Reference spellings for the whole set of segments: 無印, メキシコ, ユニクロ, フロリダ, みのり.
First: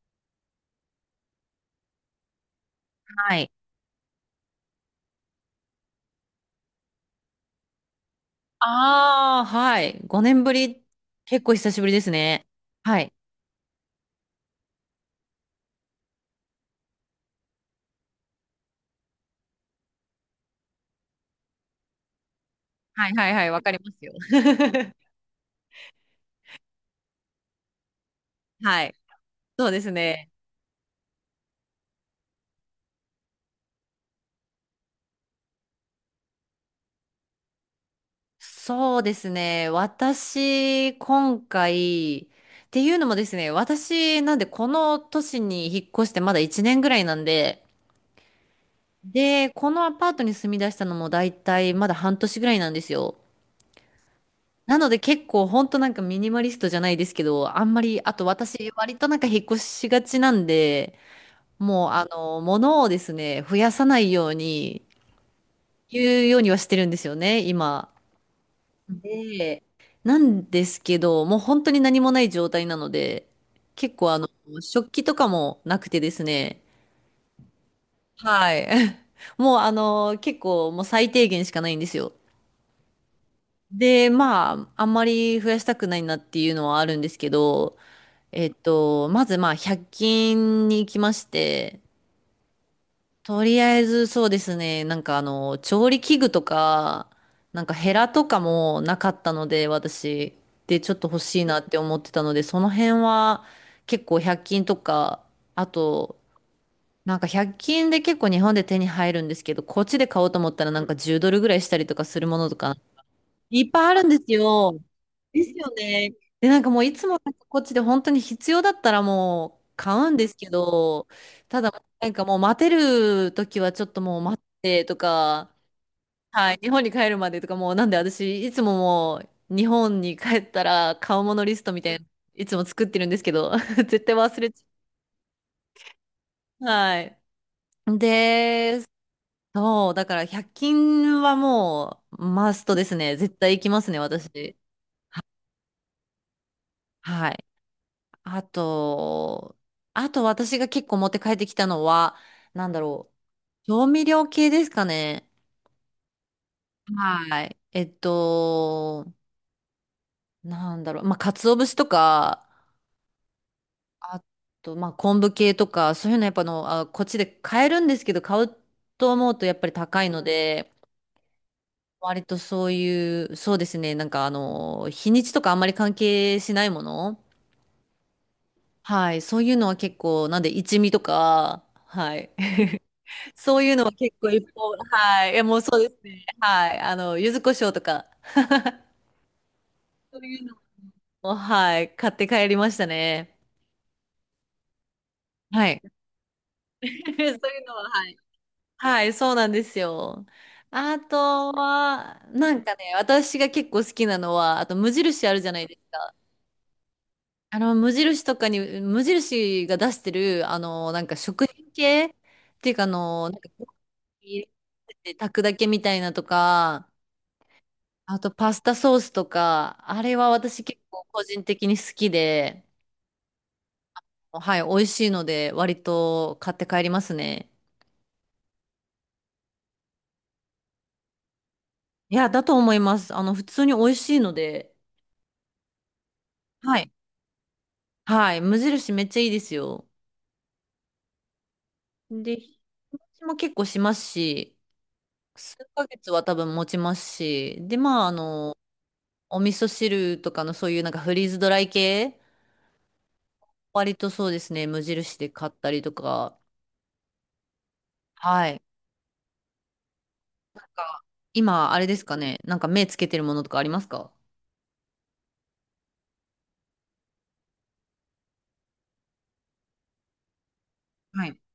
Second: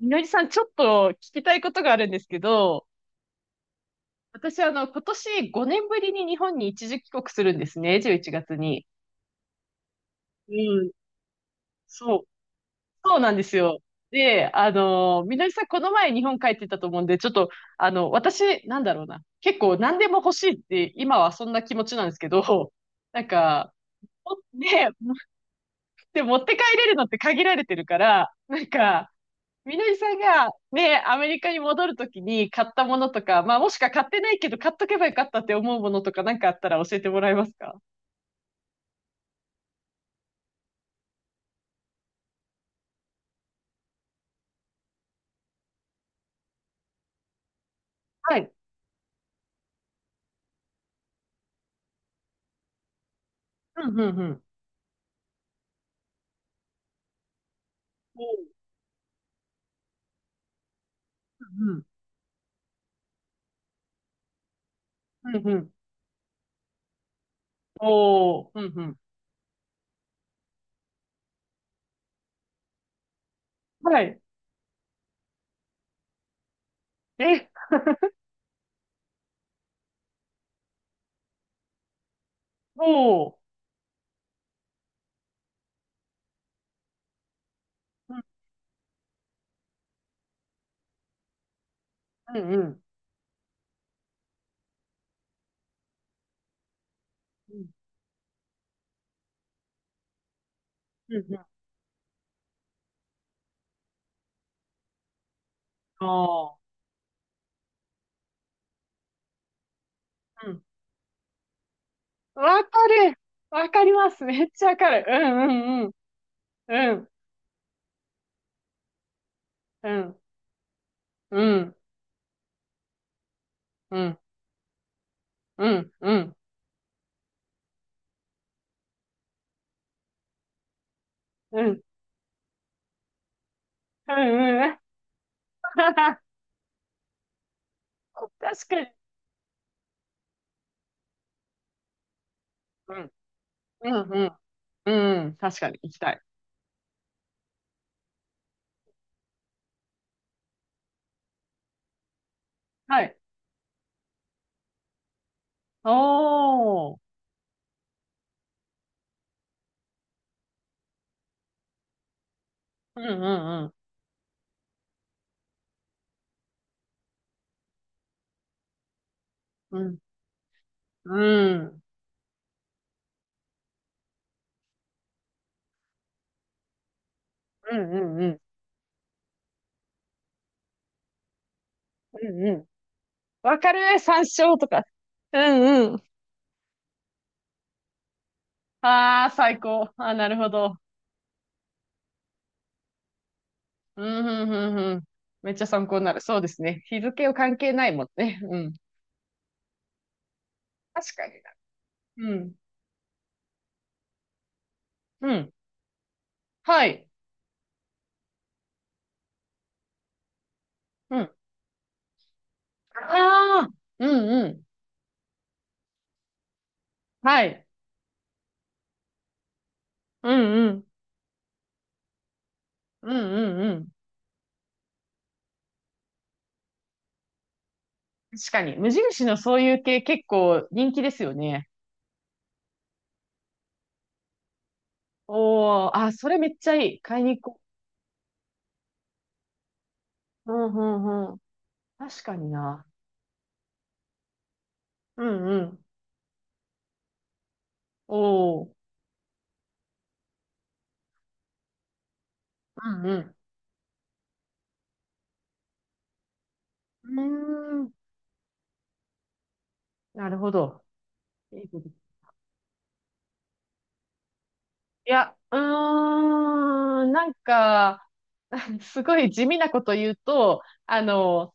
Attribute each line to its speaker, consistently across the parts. Speaker 1: みのりさん、ちょっと聞きたいことがあるんですけど、
Speaker 2: はい。
Speaker 1: 私、今年5年ぶりに日本に一時帰国するんですね、11月に。
Speaker 2: ああ、はい。5年ぶり、
Speaker 1: うん、
Speaker 2: 結構久しぶりです
Speaker 1: そう。
Speaker 2: ね。はい。
Speaker 1: そうなんですよ。で、みのりさん、この前日本帰ってたと思うんで、ちょっと、私、なんだろうな。結構何でも欲しいって、今はそんな気持ちなんですけど、
Speaker 2: はい
Speaker 1: なん
Speaker 2: はいはい、わか
Speaker 1: か、
Speaker 2: りますよ。
Speaker 1: ね、持って帰れるのって限られてるから、なん
Speaker 2: はい。
Speaker 1: か、
Speaker 2: そう
Speaker 1: み
Speaker 2: で
Speaker 1: の
Speaker 2: す
Speaker 1: りさん
Speaker 2: ね。
Speaker 1: がね、アメリカに戻るときに買ったものとか、まあもしか買ってないけど買っとけばよかったって思うものとかなんかあったら教えてもらえますか？
Speaker 2: そうですね。私、今回、っていうのもですね、私、なんで、この都市に引っ越してまだ1年ぐらいなんで、
Speaker 1: はい。
Speaker 2: で、このアパートに住み出したのも大体まだ半年ぐらいなんですよ。
Speaker 1: うん、うん、うん。
Speaker 2: なので結構ほんとなんかミニマリストじゃないですけど、あんまり、あ
Speaker 1: お
Speaker 2: と
Speaker 1: ー
Speaker 2: 私割となんか引っ越しがちなんで、
Speaker 1: うん、
Speaker 2: もう、あの、物をですね、増やさないように、
Speaker 1: うん、うん、うん。
Speaker 2: 言うようにはしてるんですよね、今。
Speaker 1: おー、うん、うん。
Speaker 2: で、なんですけど、もう本当に何もない状態なので、結
Speaker 1: は
Speaker 2: 構あ
Speaker 1: い。
Speaker 2: の、食器とかもなくてですね、
Speaker 1: え、
Speaker 2: はい。もうあの、結構もう最低限しかないんですよ。
Speaker 1: おー。
Speaker 2: で、まあ、あんまり増やしたくないなっていうのはあるんですけど、
Speaker 1: うん、
Speaker 2: まずまあ、1均に行きまして、
Speaker 1: うん、うん。
Speaker 2: とりあえずそうですね。なんかあの、調理器具とか、
Speaker 1: う
Speaker 2: なん
Speaker 1: ん、
Speaker 2: かヘラとかもなかったので、私。で、ちょっと
Speaker 1: うん、う
Speaker 2: 欲
Speaker 1: ん。
Speaker 2: しいなって思ってたので、その辺は結構100均とか、あ
Speaker 1: あ
Speaker 2: と、
Speaker 1: ー。
Speaker 2: なんか100均で結構日本で手に入るんですけど、こっちで買おうと思
Speaker 1: う
Speaker 2: っ
Speaker 1: ん。
Speaker 2: たらなんか10ドルぐらいしたりとかするものと
Speaker 1: わ
Speaker 2: か、
Speaker 1: かる。
Speaker 2: い
Speaker 1: わ
Speaker 2: っ
Speaker 1: か
Speaker 2: ぱい
Speaker 1: り
Speaker 2: あるん
Speaker 1: ま
Speaker 2: で
Speaker 1: す。
Speaker 2: す
Speaker 1: めっちゃわ
Speaker 2: よ。
Speaker 1: かる。う
Speaker 2: ですよ
Speaker 1: ん、うん、
Speaker 2: ね。で、なんかもう
Speaker 1: う
Speaker 2: いつ
Speaker 1: ん。
Speaker 2: もなんかこっちで本当に必要だったらもう
Speaker 1: う
Speaker 2: 買うん
Speaker 1: ん、
Speaker 2: ですけど、
Speaker 1: う
Speaker 2: た
Speaker 1: ん、
Speaker 2: だなんかもう待てる時はちょっ
Speaker 1: う
Speaker 2: と
Speaker 1: ん、
Speaker 2: もう待ってとか、
Speaker 1: うん、うん、
Speaker 2: はい、日本に帰るまでとかもうなんで私いつももう日本に帰ったら買うものリ
Speaker 1: う
Speaker 2: ス
Speaker 1: ん、うん、うん、う
Speaker 2: ト
Speaker 1: ん。
Speaker 2: みたいな、いつも作ってるんですけど、絶対忘れちゃ う。はい。
Speaker 1: 確か
Speaker 2: で、
Speaker 1: に。
Speaker 2: そう、だから100均はもうマストで
Speaker 1: う
Speaker 2: す
Speaker 1: ん
Speaker 2: ね。絶対行きま
Speaker 1: う
Speaker 2: すね、
Speaker 1: ん
Speaker 2: 私。
Speaker 1: うん。うん。確かに行きたい。
Speaker 2: はい。あと、あと私が結構持って帰ってきたのは、なんだ
Speaker 1: は
Speaker 2: ろ
Speaker 1: い。
Speaker 2: う。調味料系ですかね。
Speaker 1: おー。
Speaker 2: はい。なんだろう。まあ、鰹節とか、
Speaker 1: うんうん
Speaker 2: あと、まあ、昆布系とか、そういうのやっぱあの、あ、こっちで買えるんですけど、買うと思うとやっぱり
Speaker 1: うん。うん。
Speaker 2: 高いので、
Speaker 1: うん
Speaker 2: 割とそういう、そうですね。なんかあの、日にちとかあんまり関係しないもの。
Speaker 1: うんうん。
Speaker 2: はい。そういうのは結構、なんで一味とか、はい。
Speaker 1: うんうん。わ
Speaker 2: そう
Speaker 1: か
Speaker 2: いうのは
Speaker 1: る
Speaker 2: 結
Speaker 1: 山
Speaker 2: 構一
Speaker 1: 椒と
Speaker 2: 方
Speaker 1: か。
Speaker 2: はい。い
Speaker 1: う
Speaker 2: や、もうそうで
Speaker 1: んう
Speaker 2: す
Speaker 1: ん。
Speaker 2: ね。はい。あの、柚子胡椒とか、
Speaker 1: ああ、最高。ああ、
Speaker 2: そう
Speaker 1: なる
Speaker 2: いう
Speaker 1: ほ
Speaker 2: の
Speaker 1: ど。
Speaker 2: も、はい。買って帰りましたね。
Speaker 1: うんうんうんうん。めっちゃ
Speaker 2: はい。
Speaker 1: 参考になる。そうですね。日
Speaker 2: そう
Speaker 1: 付は
Speaker 2: い
Speaker 1: 関
Speaker 2: う
Speaker 1: 係
Speaker 2: の
Speaker 1: な
Speaker 2: は、
Speaker 1: いもん
Speaker 2: はい。
Speaker 1: ね。うん。
Speaker 2: はい、そうなんですよ。あ
Speaker 1: 確かに
Speaker 2: とは、
Speaker 1: な。う
Speaker 2: な
Speaker 1: ん。
Speaker 2: んかね、私が結構好きなのは、あと無印
Speaker 1: う
Speaker 2: あるじゃ
Speaker 1: ん。
Speaker 2: ないですか。
Speaker 1: はい。
Speaker 2: あの、無印とかに、無印が出してる、あの、なん
Speaker 1: う
Speaker 2: か
Speaker 1: ん。あ
Speaker 2: 食品系っていうか、あの、なんか、
Speaker 1: あ、う
Speaker 2: 入
Speaker 1: んうん。
Speaker 2: れて炊くだけみたいなとか、
Speaker 1: はい。
Speaker 2: あとパスタソースとか、あれ
Speaker 1: う
Speaker 2: は私
Speaker 1: んう
Speaker 2: 結
Speaker 1: ん。
Speaker 2: 構個人的に好きで、
Speaker 1: うんうんうん。
Speaker 2: はい、美味しいので割と買って帰りますね。
Speaker 1: 確かに。無印のそういう系結構人気ですよね。
Speaker 2: いや、だと思います。あの、普通に美味しいので、
Speaker 1: おー、あ、それめっちゃ
Speaker 2: はい。
Speaker 1: いい。買いに行こ
Speaker 2: はい、無印めっちゃいいですよ。
Speaker 1: う。うんうんうん。確か
Speaker 2: で、日
Speaker 1: にな。
Speaker 2: 持ちも結構しますし、
Speaker 1: うん
Speaker 2: 数
Speaker 1: うん。
Speaker 2: ヶ月は多分持ちますし、で、まあ、あの、
Speaker 1: おー、
Speaker 2: お味噌汁とかのそういうなんかフリーズドライ系、
Speaker 1: うんうん。
Speaker 2: 割とそうですね、無印で買ったりとか、
Speaker 1: うーん、
Speaker 2: はい、
Speaker 1: なるほ
Speaker 2: なん
Speaker 1: ど。
Speaker 2: か、
Speaker 1: いい
Speaker 2: 今、あ
Speaker 1: こ
Speaker 2: れ
Speaker 1: と
Speaker 2: ですかね。なんか目つけてるものとかありますか？
Speaker 1: いや、うーん、なんか、すごい地味なこと言うと、
Speaker 2: はい。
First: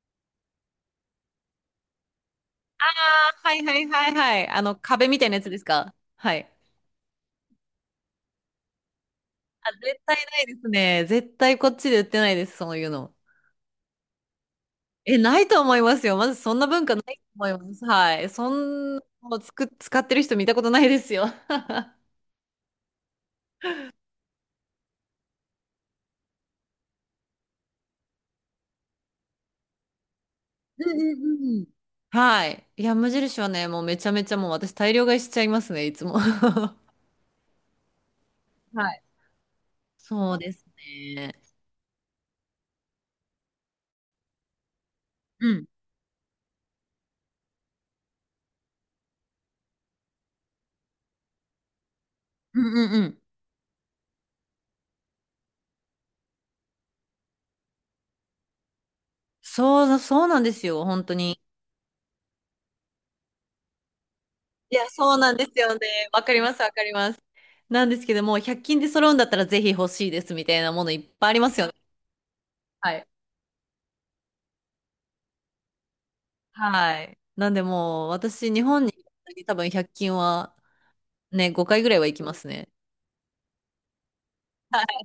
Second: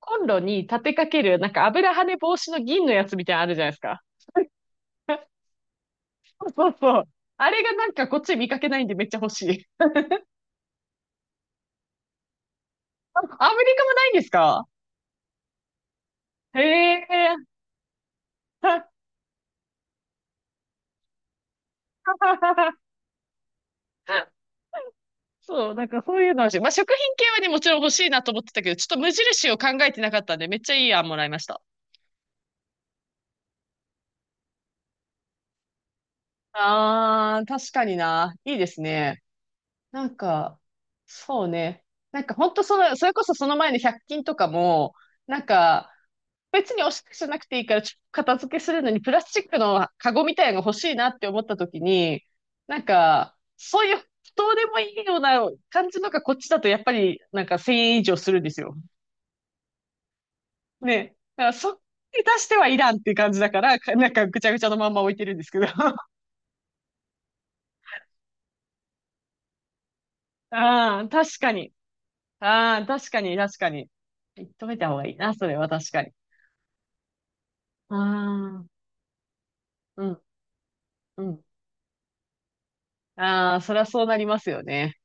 Speaker 1: コンロに立てかける、なんか油跳ね防止の
Speaker 2: あ
Speaker 1: 銀のやつみたいなのあ
Speaker 2: あ、は
Speaker 1: るじ
Speaker 2: い
Speaker 1: ゃない
Speaker 2: は
Speaker 1: です
Speaker 2: い
Speaker 1: か。
Speaker 2: はいはい。あの、壁みたいなや つですか？は
Speaker 1: そ
Speaker 2: い。
Speaker 1: うそうそう。あれがなんかこっち見かけないんでめっちゃ欲しい。
Speaker 2: あ、絶対ないですね。絶対こっちで売ってないです、そういうの。
Speaker 1: あアメリカもないんですか？
Speaker 2: え、ないと思いますよ。まずそんな文化な
Speaker 1: へ
Speaker 2: いと
Speaker 1: え。
Speaker 2: 思います。はい。そんなのつく、使ってる人見たことないですよ。
Speaker 1: そう、なんかそういうのはし、まあ、食品系はね、もちろん欲しいなと思ってたけど、ちょっと無印を考えてなかったんで、めっちゃいい
Speaker 2: うんう
Speaker 1: 案もら
Speaker 2: ん
Speaker 1: いま
Speaker 2: う
Speaker 1: し
Speaker 2: ん
Speaker 1: た。
Speaker 2: うん。はい。いや、無印はね、もうめちゃめちゃもう私大量買いしちゃいますね、いつも。は
Speaker 1: ああ、確かにな。いいです
Speaker 2: い。
Speaker 1: ね。なん
Speaker 2: そうで
Speaker 1: か、
Speaker 2: すね。
Speaker 1: そうね。なんか本当その、それこそその前の100均とかも、なん
Speaker 2: うん。
Speaker 1: か、別におしゃれじゃなくていいから、ちょっと片付けするのにプラスチックのカゴみたいなのが欲しいなって思った時に、
Speaker 2: うん
Speaker 1: なん
Speaker 2: うんうん。
Speaker 1: か、そういう、どうでもいいような感じのがこっちだとやっぱり、なんか1000円以上するんですよ。
Speaker 2: そう、そうなんですよ、本当
Speaker 1: ね、
Speaker 2: に。
Speaker 1: だからそっに出してはいらんっていう感じだから、かなんかぐちゃぐちゃ
Speaker 2: い
Speaker 1: のま
Speaker 2: や、
Speaker 1: んま置い
Speaker 2: そう
Speaker 1: て
Speaker 2: な
Speaker 1: るん
Speaker 2: ん
Speaker 1: で
Speaker 2: で
Speaker 1: す
Speaker 2: す
Speaker 1: けど。
Speaker 2: よね。わかります、わかります。なんですけども、100均で揃うんだったらぜひ欲しいですみたいなものい
Speaker 1: あ
Speaker 2: っ
Speaker 1: あ、
Speaker 2: ぱいあ
Speaker 1: 確
Speaker 2: りま
Speaker 1: か
Speaker 2: すよ
Speaker 1: に。
Speaker 2: ね。
Speaker 1: ああ、
Speaker 2: はい。
Speaker 1: 確かに、確かに。止めた方がいいな、それは確かに。
Speaker 2: はい。なんで
Speaker 1: あ
Speaker 2: もう、私、日
Speaker 1: あ、
Speaker 2: 本に多分100
Speaker 1: う
Speaker 2: 均
Speaker 1: ん、
Speaker 2: は
Speaker 1: うん。
Speaker 2: ね、5回ぐらいは行きますね。
Speaker 1: ああ、そりゃそうなりますよね。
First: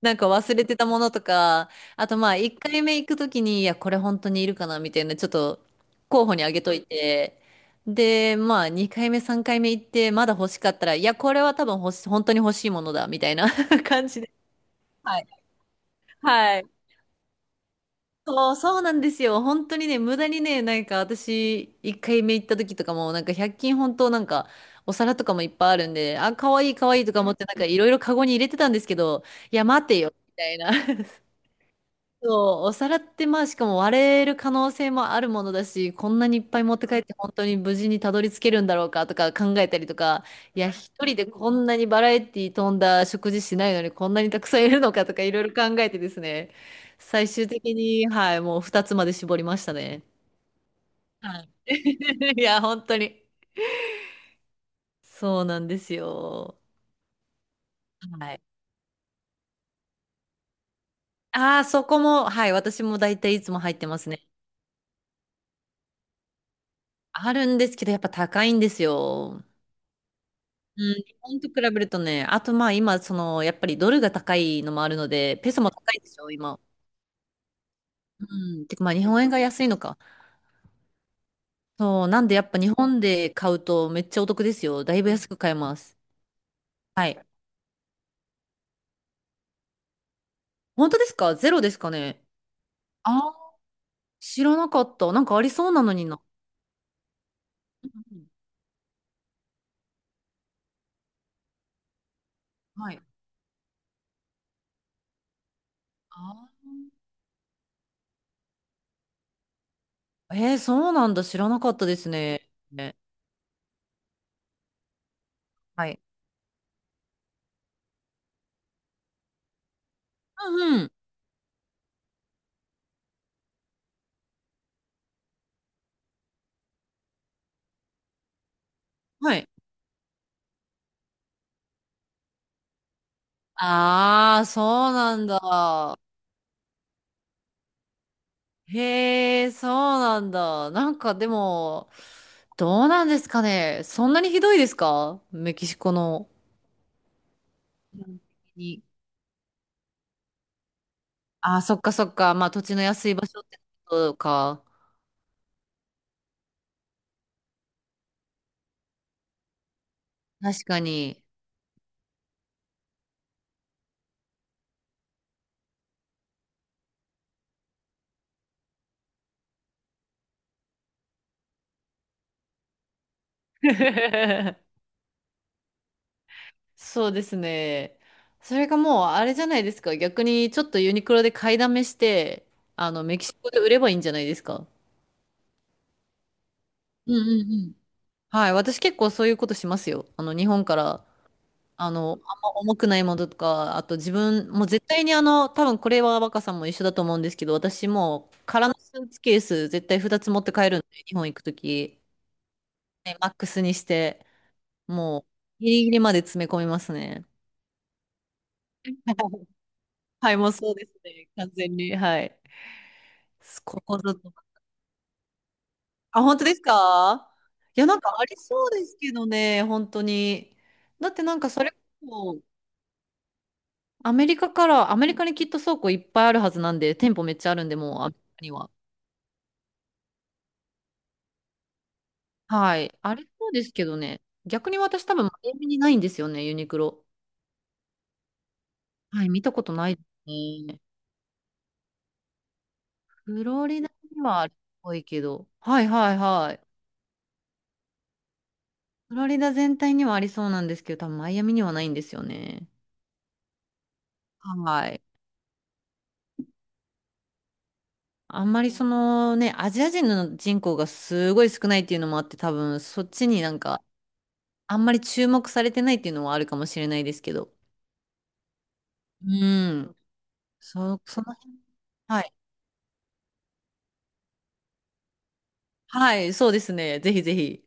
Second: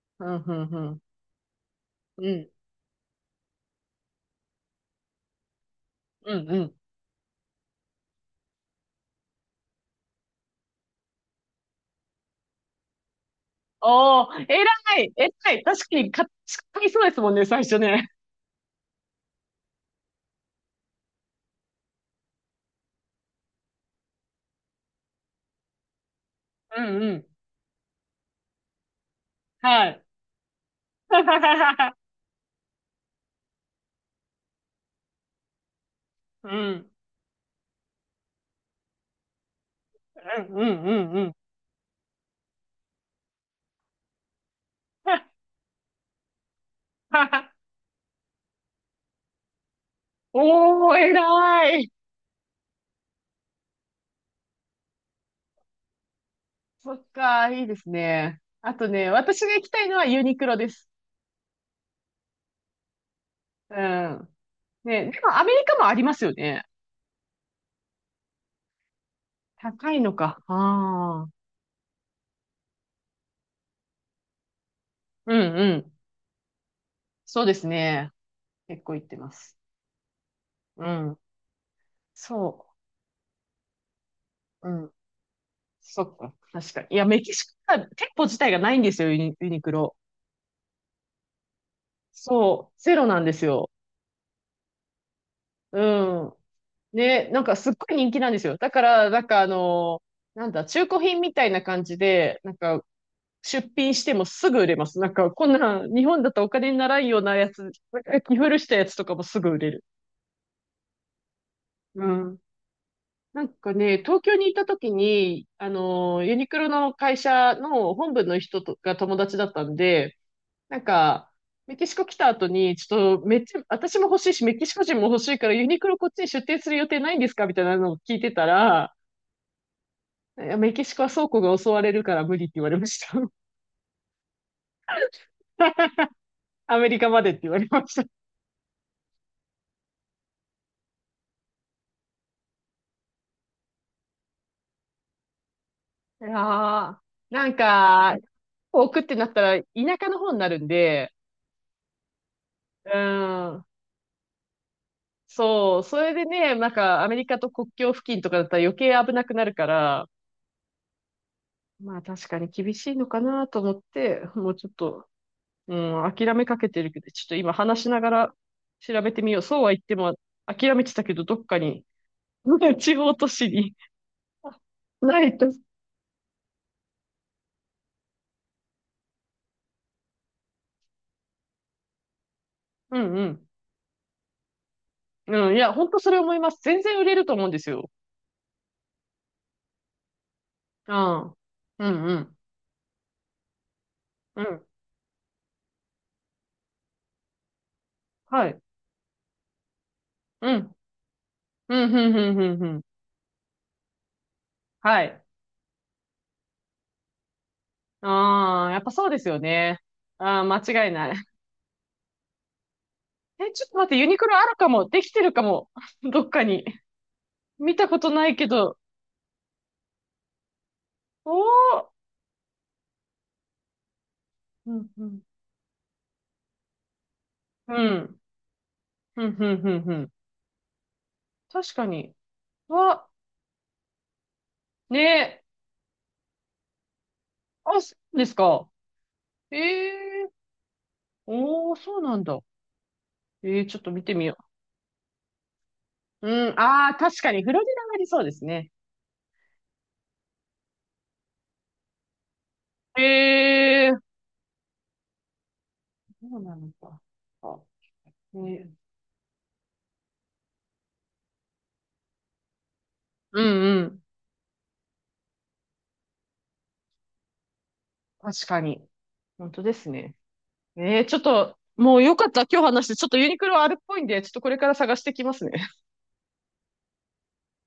Speaker 2: なん
Speaker 1: う
Speaker 2: か
Speaker 1: ん、う
Speaker 2: 忘れ
Speaker 1: ん、
Speaker 2: て
Speaker 1: う
Speaker 2: たも
Speaker 1: ん。
Speaker 2: のとか、あと
Speaker 1: う
Speaker 2: まあ
Speaker 1: ん、
Speaker 2: 1回目行くときに、いや、これ本当にいるかなみたいな、ちょっと候
Speaker 1: う
Speaker 2: 補に
Speaker 1: ん、
Speaker 2: あ
Speaker 1: う
Speaker 2: げと
Speaker 1: ん。
Speaker 2: いて、で、まあ2回目、3回目行って、まだ欲しかったら、いや、これは多分欲し、本当に欲しいものだ、みたいな 感じ
Speaker 1: お
Speaker 2: で。
Speaker 1: ー、偉い、
Speaker 2: はい。
Speaker 1: 偉い。確かに、か、
Speaker 2: はい。
Speaker 1: 買いそうですもんね、最初ね。
Speaker 2: そう、そうなんですよ。本当にね、無駄にね、なんか私、1回目行った時とかも、なんか100均本当なんか、お皿とかもいっぱいあるんで、あ、かわいい
Speaker 1: う
Speaker 2: かわ
Speaker 1: ん、
Speaker 2: いい
Speaker 1: う
Speaker 2: とか
Speaker 1: ん。
Speaker 2: 思って、なんかいろいろカゴに入れてたんですけど、いや、
Speaker 1: は
Speaker 2: 待て
Speaker 1: い。
Speaker 2: よ、みたいな。そう、お皿ってまあしかも割れる可能性もあるものだし、こんなにいっ
Speaker 1: う
Speaker 2: ぱい持って
Speaker 1: ん、
Speaker 2: 帰って本当に無事にたどり着けるんだろうかとか考えたりとか、
Speaker 1: うん、
Speaker 2: い
Speaker 1: うん、う
Speaker 2: や、一
Speaker 1: ん、
Speaker 2: 人
Speaker 1: う
Speaker 2: で
Speaker 1: ん。
Speaker 2: こんなにバラエティ飛んだ食事しないのにこんなにたくさんいるのかとかいろいろ考えてですね、最終 的に、はい、もう2つまで絞りましたね。
Speaker 1: おー、
Speaker 2: はい。
Speaker 1: 偉い。
Speaker 2: いや、本当に。そうなんですよ。
Speaker 1: そっか、いいです
Speaker 2: は
Speaker 1: ね。
Speaker 2: い。
Speaker 1: あとね、私が行きたいのはユニクロです。
Speaker 2: ああ、そこも、はい、私も大体いつも入
Speaker 1: う
Speaker 2: ってますね。
Speaker 1: ん。ね、でもアメリカもありますよね。
Speaker 2: あるんですけど、やっぱ高いんですよ。
Speaker 1: 高いのか。
Speaker 2: うん、日
Speaker 1: ああ。
Speaker 2: 本と比べるとね、あとまあ今、その、やっぱりドルが高いのもあるの
Speaker 1: う
Speaker 2: で、ペ
Speaker 1: ん
Speaker 2: ソも
Speaker 1: うん。
Speaker 2: 高いでしょ、今。
Speaker 1: そうですね。
Speaker 2: うん、て
Speaker 1: 結
Speaker 2: かまあ
Speaker 1: 構行
Speaker 2: 日
Speaker 1: って
Speaker 2: 本円
Speaker 1: ま
Speaker 2: が
Speaker 1: す。
Speaker 2: 安いのか。
Speaker 1: うん。
Speaker 2: そう、なんでやっぱ
Speaker 1: そ
Speaker 2: 日本で買うとめっちゃお得です
Speaker 1: う。う
Speaker 2: よ。
Speaker 1: ん。
Speaker 2: だいぶ安く買えます。
Speaker 1: そっか。確かに。いや、
Speaker 2: は
Speaker 1: メ
Speaker 2: い。
Speaker 1: キシコは店舗自体がないんですよ、ユニクロ。
Speaker 2: 本当ですか？ゼロですかね？
Speaker 1: そう。ゼロなん
Speaker 2: あ
Speaker 1: で
Speaker 2: ー、
Speaker 1: すよ。
Speaker 2: 知らなかった。なんかありそう
Speaker 1: う
Speaker 2: なのにな。
Speaker 1: ん。ね、なんかすっ
Speaker 2: うん
Speaker 1: ごい人気
Speaker 2: うん、
Speaker 1: なんですよ。だから、なんかあのーなんだ、中古品みたいな感じで、なんか
Speaker 2: はい。
Speaker 1: 出品してもすぐ売れます。なんか、こんな日本だ
Speaker 2: あ
Speaker 1: とお金にならんようなやつ、着古したやつとかもすぐ売れる。
Speaker 2: ー、えー、そうなんだ。知らなかったで
Speaker 1: う
Speaker 2: す
Speaker 1: ん。
Speaker 2: ね。ね、
Speaker 1: なんかね、東京にいた時に、
Speaker 2: はい。
Speaker 1: ユニクロの会社の本部の人とが友達だったんで、
Speaker 2: うん
Speaker 1: なん
Speaker 2: うん。
Speaker 1: か、メキシコ来た後に、ちょっと、めっちゃ、私も欲しいし、メキシコ人も欲しいから、ユニクロこっちに出店する予定ないんですかみたいなのを聞いてたら、
Speaker 2: はい。
Speaker 1: いやメキシコは倉庫が襲われるから無理って言われました。
Speaker 2: ああ、そうなんだ。
Speaker 1: アメリカまでって言われました。
Speaker 2: へえ、そうなんだ。なんかでも、どうなんですかね。そんなにひどいですか？メキシコ
Speaker 1: い
Speaker 2: の。
Speaker 1: やー、なん
Speaker 2: う
Speaker 1: か、
Speaker 2: ん、に、
Speaker 1: 置くってなったら田舎の方になるんで、
Speaker 2: あ、そっかそっか。まあ土地の
Speaker 1: う
Speaker 2: 安い場所って
Speaker 1: ん、
Speaker 2: ことか。
Speaker 1: そう、それでね、なんかアメリカと国境付近とかだったら余計危なくなるから、
Speaker 2: 確かに。
Speaker 1: まあ確かに厳しいのかなと思って、もうちょっと、うん、諦めかけてるけど、ちょっと今話しながら調べてみよう。そうは言っても諦めてたけど、どっかに、地方都市に ないと。
Speaker 2: そうですね。それがもうあれじゃないですか。逆にちょっとユニクロで買いだめして、あ
Speaker 1: う
Speaker 2: の、
Speaker 1: ん
Speaker 2: メ
Speaker 1: う
Speaker 2: キシ
Speaker 1: ん。
Speaker 2: コで売ればいいんじゃないですか。
Speaker 1: うん、いや、本当それ思います。全然売
Speaker 2: う
Speaker 1: れ
Speaker 2: ん
Speaker 1: ると思
Speaker 2: う
Speaker 1: うん
Speaker 2: んう
Speaker 1: です
Speaker 2: ん。
Speaker 1: よ。
Speaker 2: はい。私結構そういうことしますよ。あの、日本か
Speaker 1: うん。
Speaker 2: ら
Speaker 1: ああう
Speaker 2: あ
Speaker 1: んう
Speaker 2: の、あん
Speaker 1: ん。
Speaker 2: ま重くないものとか、あと自
Speaker 1: う
Speaker 2: 分、も
Speaker 1: ん。
Speaker 2: う絶対にあの、多分これは若さんも一緒だと思うんですけど、私も
Speaker 1: はい。
Speaker 2: 空のスーツケース絶対2つ持っ
Speaker 1: う
Speaker 2: て帰
Speaker 1: ん。
Speaker 2: るんで、日本行くと
Speaker 1: うん、
Speaker 2: き、
Speaker 1: ふんふんふんふん。
Speaker 2: ねマックスにして、
Speaker 1: はい。
Speaker 2: もうギリギリまで詰め込みますね。
Speaker 1: ああ、やっぱそうですよ ね。
Speaker 2: はい、
Speaker 1: ああ、
Speaker 2: もう
Speaker 1: 間
Speaker 2: そうで
Speaker 1: 違
Speaker 2: す
Speaker 1: いない。
Speaker 2: ね、完全に。はい。
Speaker 1: え、ちょっと
Speaker 2: こ
Speaker 1: 待って、
Speaker 2: こ
Speaker 1: ユ
Speaker 2: ぞ
Speaker 1: ニク
Speaker 2: と。
Speaker 1: ロあるかも。できてるかも。ど
Speaker 2: あ、
Speaker 1: っ
Speaker 2: 本
Speaker 1: か
Speaker 2: 当です
Speaker 1: に。
Speaker 2: か？
Speaker 1: 見
Speaker 2: いや、
Speaker 1: た
Speaker 2: な
Speaker 1: こ
Speaker 2: ん
Speaker 1: と
Speaker 2: かあ
Speaker 1: ない
Speaker 2: り
Speaker 1: け
Speaker 2: そう
Speaker 1: ど。
Speaker 2: ですけどね、本当に。だって
Speaker 1: お
Speaker 2: なんかそれ
Speaker 1: お。
Speaker 2: こそ、
Speaker 1: うん、
Speaker 2: ア
Speaker 1: う
Speaker 2: メリ
Speaker 1: ん。
Speaker 2: カにきっと倉庫いっぱいあるはずなんで、店舗めっちゃあるん
Speaker 1: う
Speaker 2: で、もうアメ
Speaker 1: ん、
Speaker 2: リカには。
Speaker 1: うん、うん、うん。うん確かに。
Speaker 2: はい。
Speaker 1: わ、
Speaker 2: あれそうですけどね。逆に
Speaker 1: ね
Speaker 2: 私多分、マ
Speaker 1: え。
Speaker 2: イアミにないんですよね、ユニクロ。
Speaker 1: あ、そうですか。
Speaker 2: はい、見た
Speaker 1: え
Speaker 2: ことないです
Speaker 1: えー。
Speaker 2: ね。
Speaker 1: おお、そうなんだ。
Speaker 2: フ
Speaker 1: ええー、
Speaker 2: ロ
Speaker 1: ちょっ
Speaker 2: リ
Speaker 1: と
Speaker 2: ダ
Speaker 1: 見て
Speaker 2: に
Speaker 1: みよ
Speaker 2: はあるっぽいけど。はいはい
Speaker 1: う。う
Speaker 2: は
Speaker 1: ん、
Speaker 2: い。
Speaker 1: ああ、確かに、フロリダがありそうですね。
Speaker 2: フロリダ全体にはありそうなんですけど、多分マイアミにはないんですよね。
Speaker 1: ええー。
Speaker 2: はい。
Speaker 1: そうなのか。あ
Speaker 2: あ
Speaker 1: ね
Speaker 2: んま
Speaker 1: え
Speaker 2: りそのね、アジア人の人口がすごい少ないっていうのもあって、多分そっち
Speaker 1: う
Speaker 2: になん
Speaker 1: んう
Speaker 2: か、
Speaker 1: ん
Speaker 2: あんまり注目されてないっていうのもあるかもしれないですけど。
Speaker 1: 確かに。
Speaker 2: う
Speaker 1: 本当です
Speaker 2: ん。
Speaker 1: ね。えー、ちょ
Speaker 2: そ
Speaker 1: っ
Speaker 2: の辺、
Speaker 1: と、もうよ
Speaker 2: は
Speaker 1: かっ
Speaker 2: い。
Speaker 1: た。今日話して、ちょっとユニクロはあるっぽいんで、ちょっとこれから探してきますね。
Speaker 2: はい、そうですね。ぜひぜひ。